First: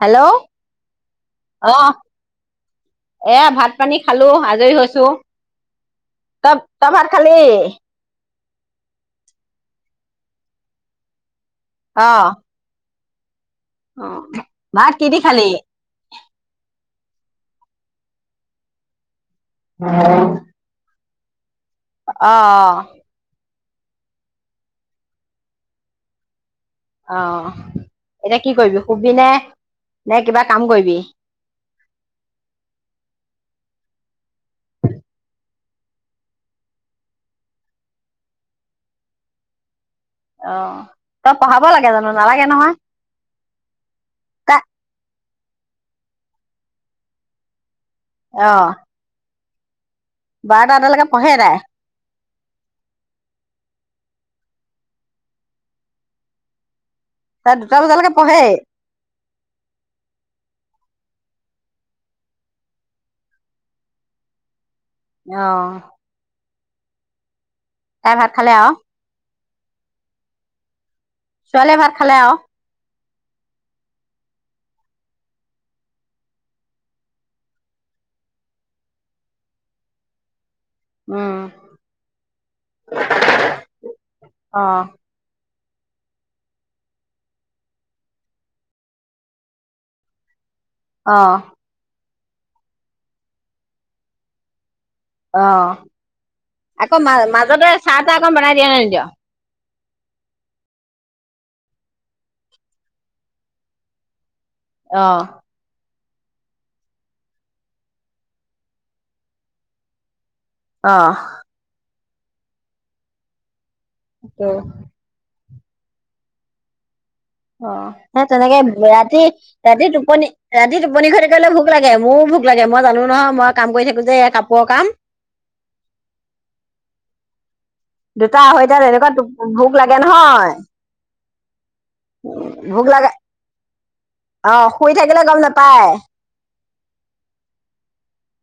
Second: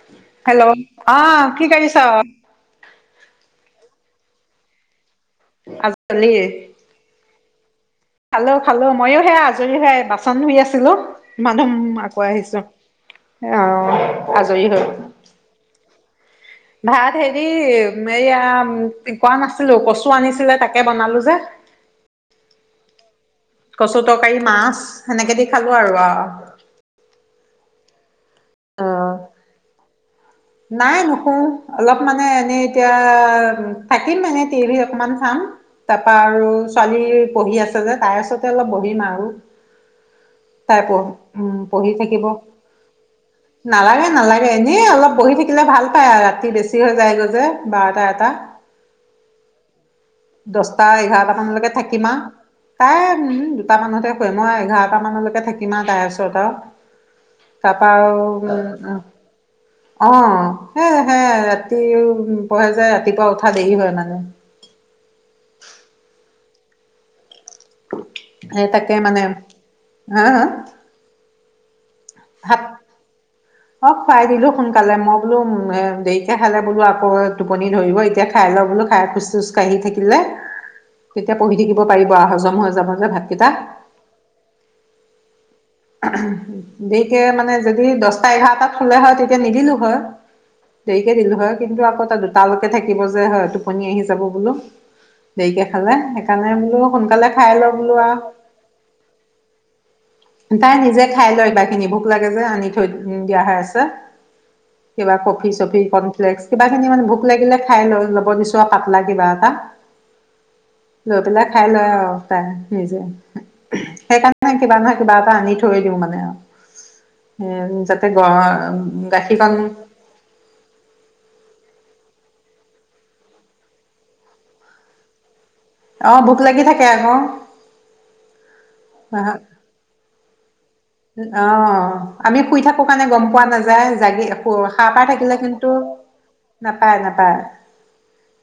Hello hello অ কি অহ, কৰিছ এয়া ভাত পানী। খালোঁ‌। আজৰি হৈছোঁ। আজলি ত তই ভাত খালি? [inaudible] খালোঁ‌ খালোঁ‌। মইো সেয়া আজৰি হে বাচন ধুই আছিলো। মাধম আকৌ আহিছো। অ অ' আজৰি হৈ ভাত কিদি খালি? ভাত হেৰি এয়া! কোৱা নাছিলো, কচু আনিছিলে তাকে বনালোঁ‌। [unintelligible] অ' অ' কচু তৰকাৰী মাছ সেনেকে দি খালো আৰু আও। অ এতিয়া কি কৰিবি অ শুবিনে? নাই নোহো অলপ মানে এনেই এতিয়া থাকিম মানে, টিভি অকমান চাম তাৰপা আৰু ছোৱালী পঢ়ি আছে যে, তাইৰ ওচৰতে অলপ বহিম আৰু অ তাই পঢ়ি তই উম পঢ়াব লাগে পঢ়ি জানো থাকিব, নালাগে নহয় নালাগে, নালাগে তাই এনে অলপ বহি থাকিলে ভাল পায়, আৰু ৰাতি বেছি হৈ যায়গৈ যে বাৰটা, এটা অ বাৰটা দহটা, এটালৈকে এঘাৰটা পঢ়ে তাই মানলৈকে থাকিম আও, তাই উম দুটা মানতহে মই এঘাৰটা মানলৈকে থাকিম, আৰু তাইৰ ওচৰত আৰু তাই দুটা তাৰপা বজালৈকে আৰু পঢ়েই উম, উম অ সে, সে ৰাতিও পঢ়ে যে ৰাতিপুৱা উঠা দেৰি হয় মানে অ খালে এ আৰু তাকে মানে হা, হা ছোৱালীয়ে ভাত, খালে আও ভাত অ খুৱাই দিলো সোনকালে, মই বোলো দেৰিকে খালে বোলো আকৌ টোপনি ধৰিব, এতিয়া খাই ল বোলো খাই খোজ চোজ কাঢ়ি থাকিলে উম তেতিয়া পঢ়ি থাকিব পাৰিব, আৰু হজম হৈ যাব যে ভাতকেইটা অ দেৰিকে মানে, যদি দহটা এঘাৰটাত শুলে হয় তেতিয়া নিদিলো হয়। অ দেৰিকে দিলোঁ হয়, কিন্তু আকৌ তাত তালৈকে থাকিব যে হয়, টোপনি আহি যাব বোলো অ দেৰিকে খালে সেইকাৰণে বোলো আকৌ মা সোনকালে খাই মাজতে লওঁ বোলো চাহ তাহ আৰু। অকণ বনাই দিয় না নিদিয় তাই নিজে খাই লয়, কিবা খিনি ভোক লাগে যে আনি থৈ দিয়া হৈ আছে। কিবা অহ কফি চফি ক কিবা খিনি, মানে ভোক লাগিলে খাই লৈ ল'ব দিছো পাতলা কিবা এটা লৈ অহ পেলাই খাই লৈ আও, তাই নিজে, সেইকাৰণে কিবা নহই কিবা কিবা এটা আনি থৈ দিওঁ মানে আও অ সেই তেনেকে ৰাতি, গাখীৰকণ ৰাতি টোপনি ৰাতি টোপনি খতি কৰিলে ভোক লাগিব মোৰো ভোক লাগে মই জানো নহয়, মই কাম কৰি থাকো যে কাপোৰৰ কাম, অ ভোক লাগি থাকে আকৌ, দুটা আঢ়ৈ তাত এনেকুৱা ভোক লাগে নহয়, উ [unintelligible] অ আমি শুই থাকো ভোক কাৰণে লাগে গম পোৱা নাযায়, জাগি অ শুই সাৰ পায় থাকিলে গম কিন্তু নাপায় নাপায়- নাপায়,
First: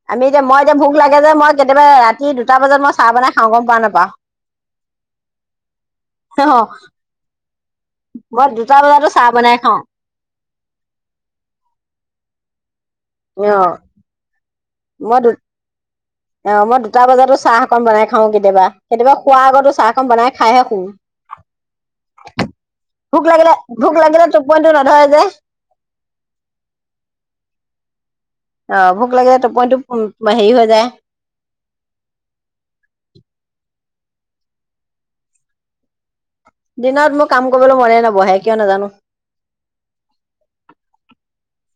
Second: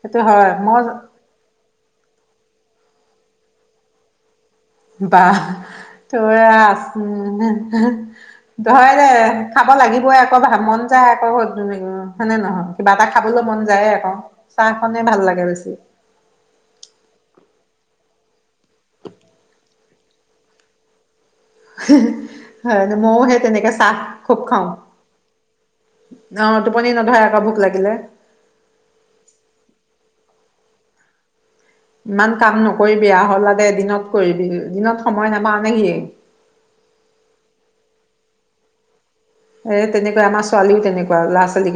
সেইটো আমি এতিয়া হয় মই এতিয়া ভোক লাগে যে, মই কেতিয়াবা ৰাতি দুটা বজাত মই চাহ বনাই খাওঁ গম পা নাপাওঁ বাহ', ত অ আছ মই দুটা ধয় দে বজাতো চাহ বনাই খাব খাওঁ লাগিবই আকৌ মন যায় আকৌ ঘৰত হয়নে নহয়। কিবা এটা খাবলৈ মন অ যায় আকৌ। চাহখনে মই ভাল দু লাগে বেছি অ', মই দুটা বজাতো চাহ অকন বনাই খাওঁ কেতিয়াবা -কেতিয়াবা খোৱাৰ আগতো চাহখনন বনাই খাইহে শুওঁ। হে ', হয় ', মইও ভোক সেই লাগিলে তেনেকে ভোক চাহ লাগিলে খুব খাও টোপনিটো নধৰে যে অ', টোপনি নধৰে আকৌ ভোক লাগিলে। অ', ভোক লাগে যায় টোপইটো হেৰি হৈ যায় ইমান কাম নকৰি বেয়া হ'লা দে এদিনত। কৰিবি দিনত সময় নাপাও নে সিয় দিনত মোৰ কাম কৰিবলৈ মনে নবহে কিয় নাজানো। এ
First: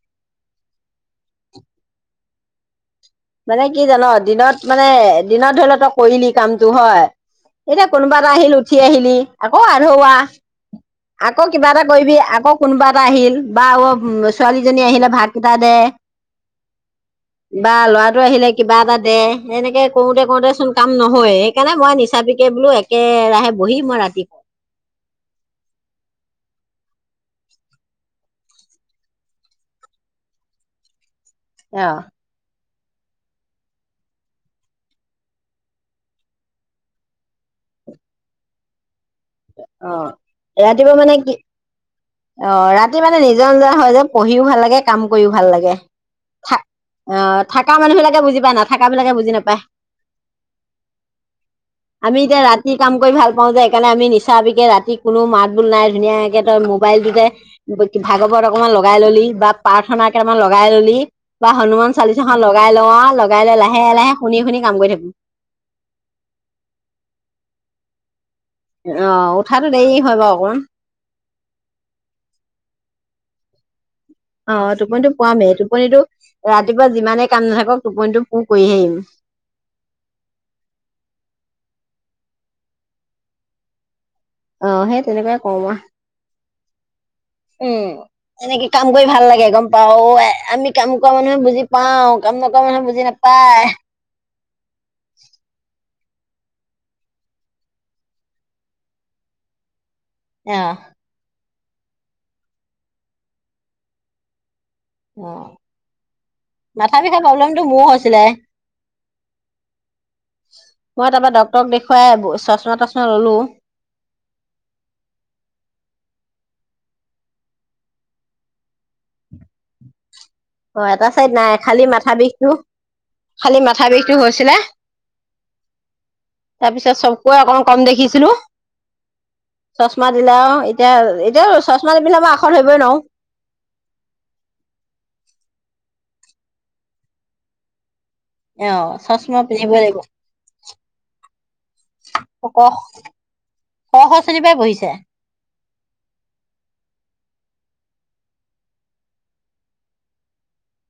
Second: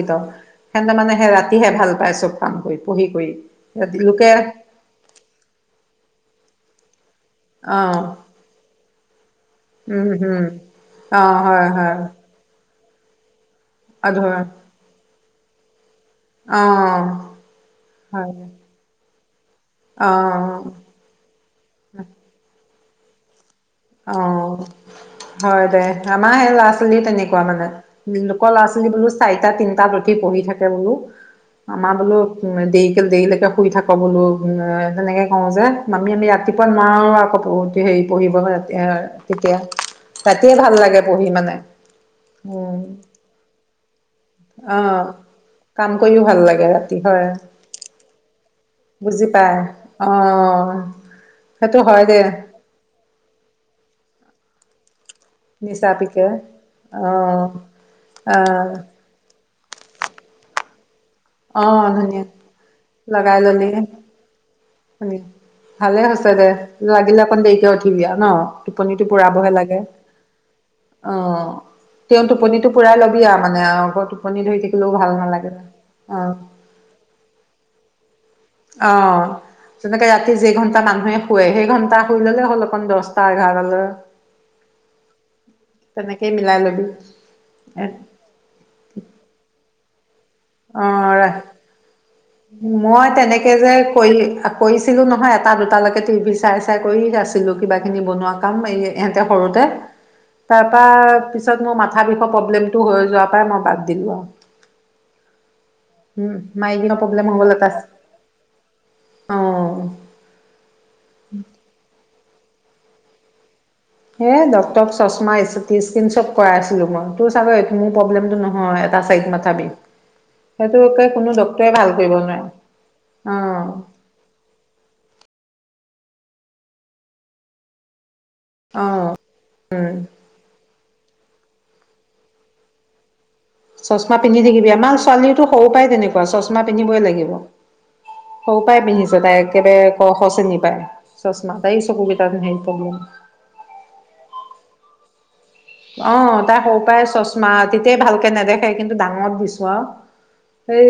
সে মানে সেই ৰাতিহে ভাল পাই চব কাম কৰি। পঢ়ি কৰি মানে কি জান লোকে দিনত মানে দিনত ধৰি লও তই কৰিলি কামটো হয়', অ এতিয়া কোনোবা এটা আহিল উঠি আহিলি আকৌ উম আধৱা হম অ আকৌ হয় কিবা এটা হয় কৰিবি আকৌ কোনোবাত আহিল। বা অ', আধৰুৱা ছোৱালীজনী আহিলে ভাত কটা দে অ', টো হয় আহিলে কিবা এটা দে। এনেকে অ কৰোতে কৰোতে চোন কাম নহয় সেইকাৰণে মই নিচাকে বোলো কে ৰা অ', হয় দে আমাৰ সে ল'ৰা ছৱালী ল'ৰা ছালও তেনেকুৱা মানে লোক ল'ৰা ছোৱালী বোলো চাৰিটা তিনটা উঠি পঢ়ি থাকে বোলো। অ আমাৰ বোলো উ', দ কিল দেৰিলৈকে শুই থাকো বোলো তেনেকৈ কওঁ যে আমি- আমি ৰাতিপুৱা নোৱাৰোঁ আকৌ হেৰি পঢ়িব। এয়', অ ', ৰাতিপুৱা মানে কি অ ', উম ৰাতি মানে নিজৰ নিজা হয় যে। পঢ়িও ভাল লাগে কাম আহ কৰিও ভাল লাগে কাম কৰিও ভাল থ লাগে ৰাতি হয় আহ থকা মানুহ বিলাকে বুজি পায় নাথাক বিলাকে বুজি পায় নাপায় অ সেইটো হয় দে আমি এতিয়া ৰাতি কাম কৰি ভাল পাওঁ যে সেইকাৰণে আমি নি চাহ বিকে ৰাতি কোনো মাত বোল নিচা নাই পিকে ধুনীয়াকে তই অ মোবাইলটোতে ভাগৱত অকনমান আহ লগাই ললি বা প্ৰাৰ্থনা কেইটামান বাই ললি বা হনুমান অ' ধুনীয়া চালিচাখন লগাই লওঁ আৰু লগাই লৈ ললি লাহে লাহে শুনি শুনি কাম কৰি থাকো। ভালে হৈছে দে লাগিলে অকন দেৰিকে উঠিবি ন টোপনিটো অ' পুৰাবহে উঠাতো লাগে দেৰি হয় বাৰু অকমান অ তেওঁ টোপনিটো পুৰাই লবি আৰু মানে আৰু অ টোপনটো পোৱামেই টোপনিটো। অ', ৰাতিপুৱা যিমানে কাম নাথাকক টোপনিটো পূৰ কৰি অ আহিম তেনেকে ৰাতি যে ঘন্টা মানুহে শুৱে সেই ঘন্টা টা শুই ললে হ'ল অকণ দহটা এঘাৰ লৈ অ সেই তেনেকুৱাই কৰো মিলাই ল'বি আৰু উম এনেকে কাম কৰি ভাল লাগে গম। পাওঁ। অ ৰা নকৰা মানুহে বুজি মই তেনেকে নাপায়। যে কৰি কৰিছিলো নহয় এটা দুটালৈকে। টিভি চাই চাই কৰি আছিলো কিবা কিবি বনোৱা কাম এই ইহঁতে সৰুতে। অ তাৰপা পিছ পিছত মোৰ মাথা বিষৰ প্ৰব্লেমটো হৈ যোৱা পৰাই মই বাদ দিলো আৰু অ উম, মাইগ্ৰেনৰ মাথা বিষা প্ৰব্লেম হ'বলৈ প্ৰব্লেমতটো পাইছে মোৰ হৈছিলে অ'। মই তাৰপৰা ডক্টৰক দেখুৱাই বচ চশমা তাশমা ললো হ ডক্টৰক চশমা চিতিইচকিন কৰাই আছিলো মই তোৰ চাগৈ মোৰ প্ৰব্লেমটো নহয় এটা চাইড মাথা বিষ। অ সেইটোকে এটা কোনো চাইড নাই ডক্তৰে খালি ভাল মাথা কৰিব নোৱাৰে বিষটো খালি অ', মাথা বিষটো হৈছিলে। তাৰপিছত চকুৰে অকণ কম দেখিছিলো। অ', উম। চশমা দিলে আও। এতিয়া এতিয়া চশমা নিপিন্ধা মই আখৰ ধৰিবই নোৱাও। চশমা পিন্ধি থাকিবি আমাৰ ছোৱালীটো সৰু পৰাই তেনেকুৱা চশমা পিন্ধিবই লাগিব। সৰু অ পায় পিন্ধিছে তাই চচমা পিন্ধিবই একেবাৰে লাগিব ক খ শ্ৰেণীৰ পায় চশমা তাই চকু বিষাই ক এই চব প্ৰব্লেম খ খ শ্ৰেণীৰ পৰাই পঢ়িছে। অ তাই সৰু পৰাই চশমা তেতিয়াই ভালকে নেদেখে কিন্তু ডাঙত দিছো আৰু। সেই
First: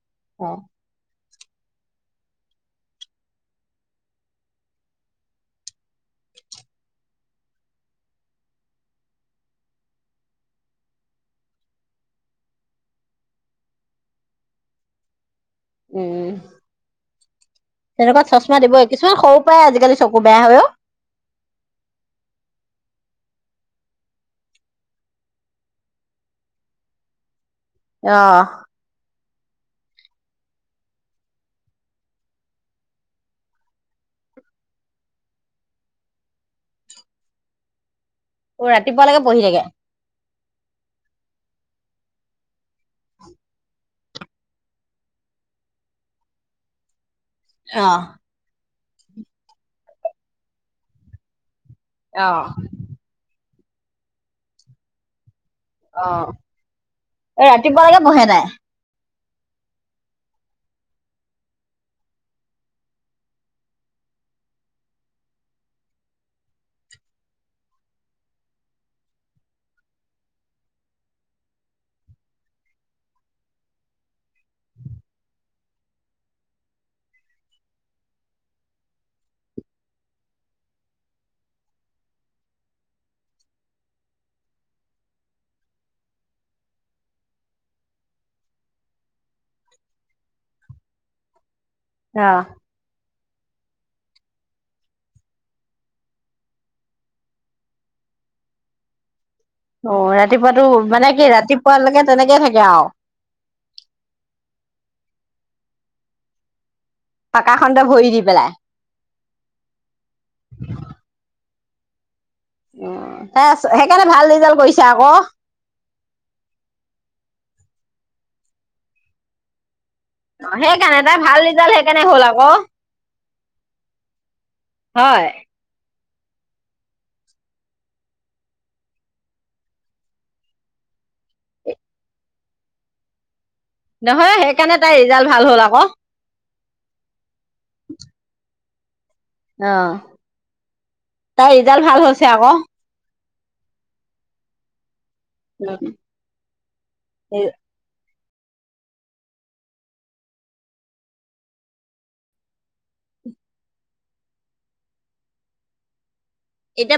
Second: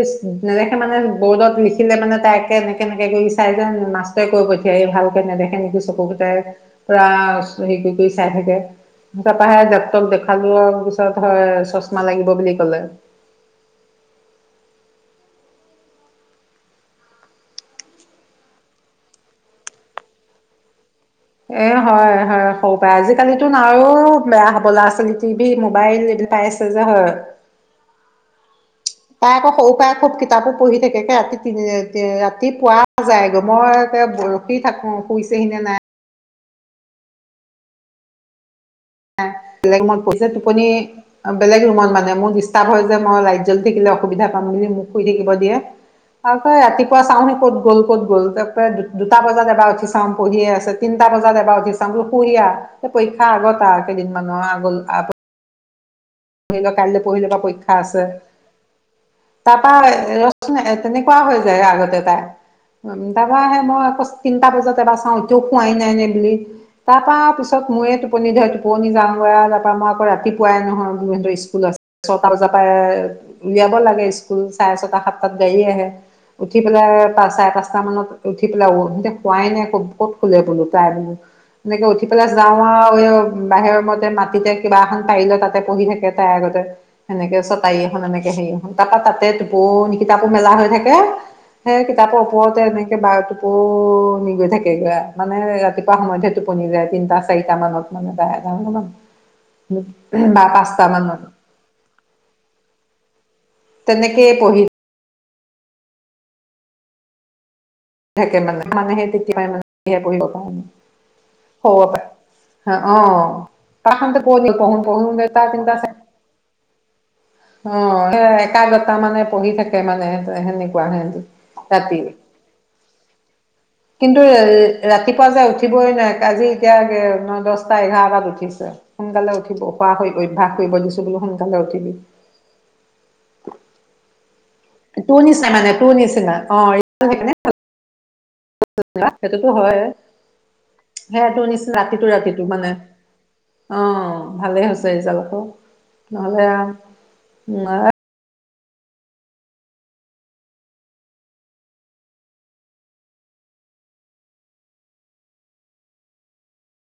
অ নেদেখে মানে বৰ্ডত লিখিলে মানে তাইে এনেকে এনেকে কৰি চাই যে মাষ্টৰে কৈ পঠিয়াই ভালকে নেদেখে নেকি চকুকেইটাই পুৰা হেৰি কৰি কৰি চাই থাকে। তাপাহে ডাক্তৰক দেখোৱালো পিছত হয় চশমা লাগিব বুলি কলে। উম তেনেকুৱা চশমা দিবই কিছুমান সৰু পৰাই আজিকালি চকু বেয়া হয় অ। এ হয় হয় হ'ব পাৰে আজিকালিতো আৰু বেয়া হ'ব ল'ৰা ছোৱালী টিভি মোবাইল এইবিলাক পাই আছে যে হয়। আহ্ তাই আকৌ সৰু পৰা খুব কিতাপো পঢ়ি থাকে কে ৰাতি তিনি ৰাতি পুৱা যায়গৈ মই আকৌ ৰখি থাকো শুইছেহি নে নাই? অ ৰাতিপুৱালৈকে পঢ়ি থাকে। ৰুমত পৰিছে টোপনি এ বেলেগ ৰুমত মানে মোৰ ডিষ্টাৰ্ব হয় যে মই লাইট জ্বলি থাকিলে অসুবিধা পাম বুলি মোক শুই থাকিব দিয়ে আকৌ ৰাতিপুৱা চাওঁ সি ক'ত গ'ল ক'ত অ গ'ল তাক প্ৰায় দু দুটা বজাত এবাৰ উঠ চাম পঢ়িয়ে আছে তিনিটা বজাত এবাৰ উঠি । টা বোলা শুহি আ পৰীক্ষা আগত তাত কেইদিনমানৰ আগল আগল আ অ, এ পৰীক্ষা ৰাতিপুৱা লৈকে আছে পঢ়ে তাই। তাৰপা ৰচোন তেনেকুৱা হৈ যায় আগতে তাই, উম তাৰপা সেই মই তিনটা বজাত এবাৰ চাওঁ এতিয়াও শোৱাই নাই নেকি? তাৰ পৰা পিছত মোৰে টোপনি ধৰে টোপনি যাওঁগৈ তাৰ পৰা মই আকৌ ৰাতিপুৱাই নহয় উম স্কুলত ছটা বজাৰ পৰা উলিয়াব লাগে, স্কুল চাৰে ছটা সাতটাত গাড়ী আহে, উঠি পেলাই চাৰে পাঁচটা মানত উঠি পেলাই সিহঁতে শোৱাই নাই ক'ত শোলে বোলো, তাই এনেকে উঠি পেলাই যাওঁ, আৰু বাহিৰৰ মতে মাটিতে কিবা এখন পাৰিলে তাতে বহি থাকে তাইৰ আগতে, সেনেকে চটাৰী এখন এনেকে হেৰি এখন তাৰপা তাতে টোপনি কিতাপখন মেজা হৈ থাকে। সে কিতাপৰ অ ওপৰতে এনেকে বায় আকৌ নি গৈ থাকেগৈ, মানে ৰাতিপুৱা সময়তহে টোপনি যায় তিনটা, চাৰিটা মানত মানে তাই যাওঁমান [unintelligible] অ ৰাতিপুৱাতো, মানে কি, ৰাতিপুৱালৈকে তেনেকে থাকে আৰু তেনেকে পঢ়ি পাকাখনতে ভৰি দি পেলাই মানেহে তেতিয়াইহে পঢ়িব পাৰো হব পাৰে অ এ সেইকাৰণে ভাল তাহতে ব ৰিজাল্ট দ প কৰিছে প আকৌ দেটা [unintelligible] [unintelligible] অ একাগ্ৰতা মানে পঢ়ি থাকে। মানে সেনেকুৱা সেইকাৰণে সিহঁতি তাই ভাল ৰিজাল্ট ৰাতি সেইকাৰণে হ'ল আকৌ, কিন্তু এ হয় ৰাতিপুৱা যাই, উঠিবই নোৱাৰে। আজি এতিয়া ন, দহটা, এঘাৰটাত উঠিছে, সোনকালে উঠিব খোৱা হৈ অভ্যাস কৰিব দিছো বোলো সোনকালে উঠিবি। নহয় সেইকাৰণে, তাই তোৰ ৰিজাল্ট নিচিনা ভাল হ'ল মানে আকৌ তোৰ নিচিনা অ এই নে [unintelligible] [unintelligible] সেইটোতো অ হয়, সেই তোৰ তাইৰ নিচিনা ৰিজাল্ট ভাল ৰাতিটো হৈছে ৰাতিটো আকৌ মানে অ ভালে হৈছে ৰিজাল্ট। উম নহ'লে আ বঙা [unintelligible] এতিয়া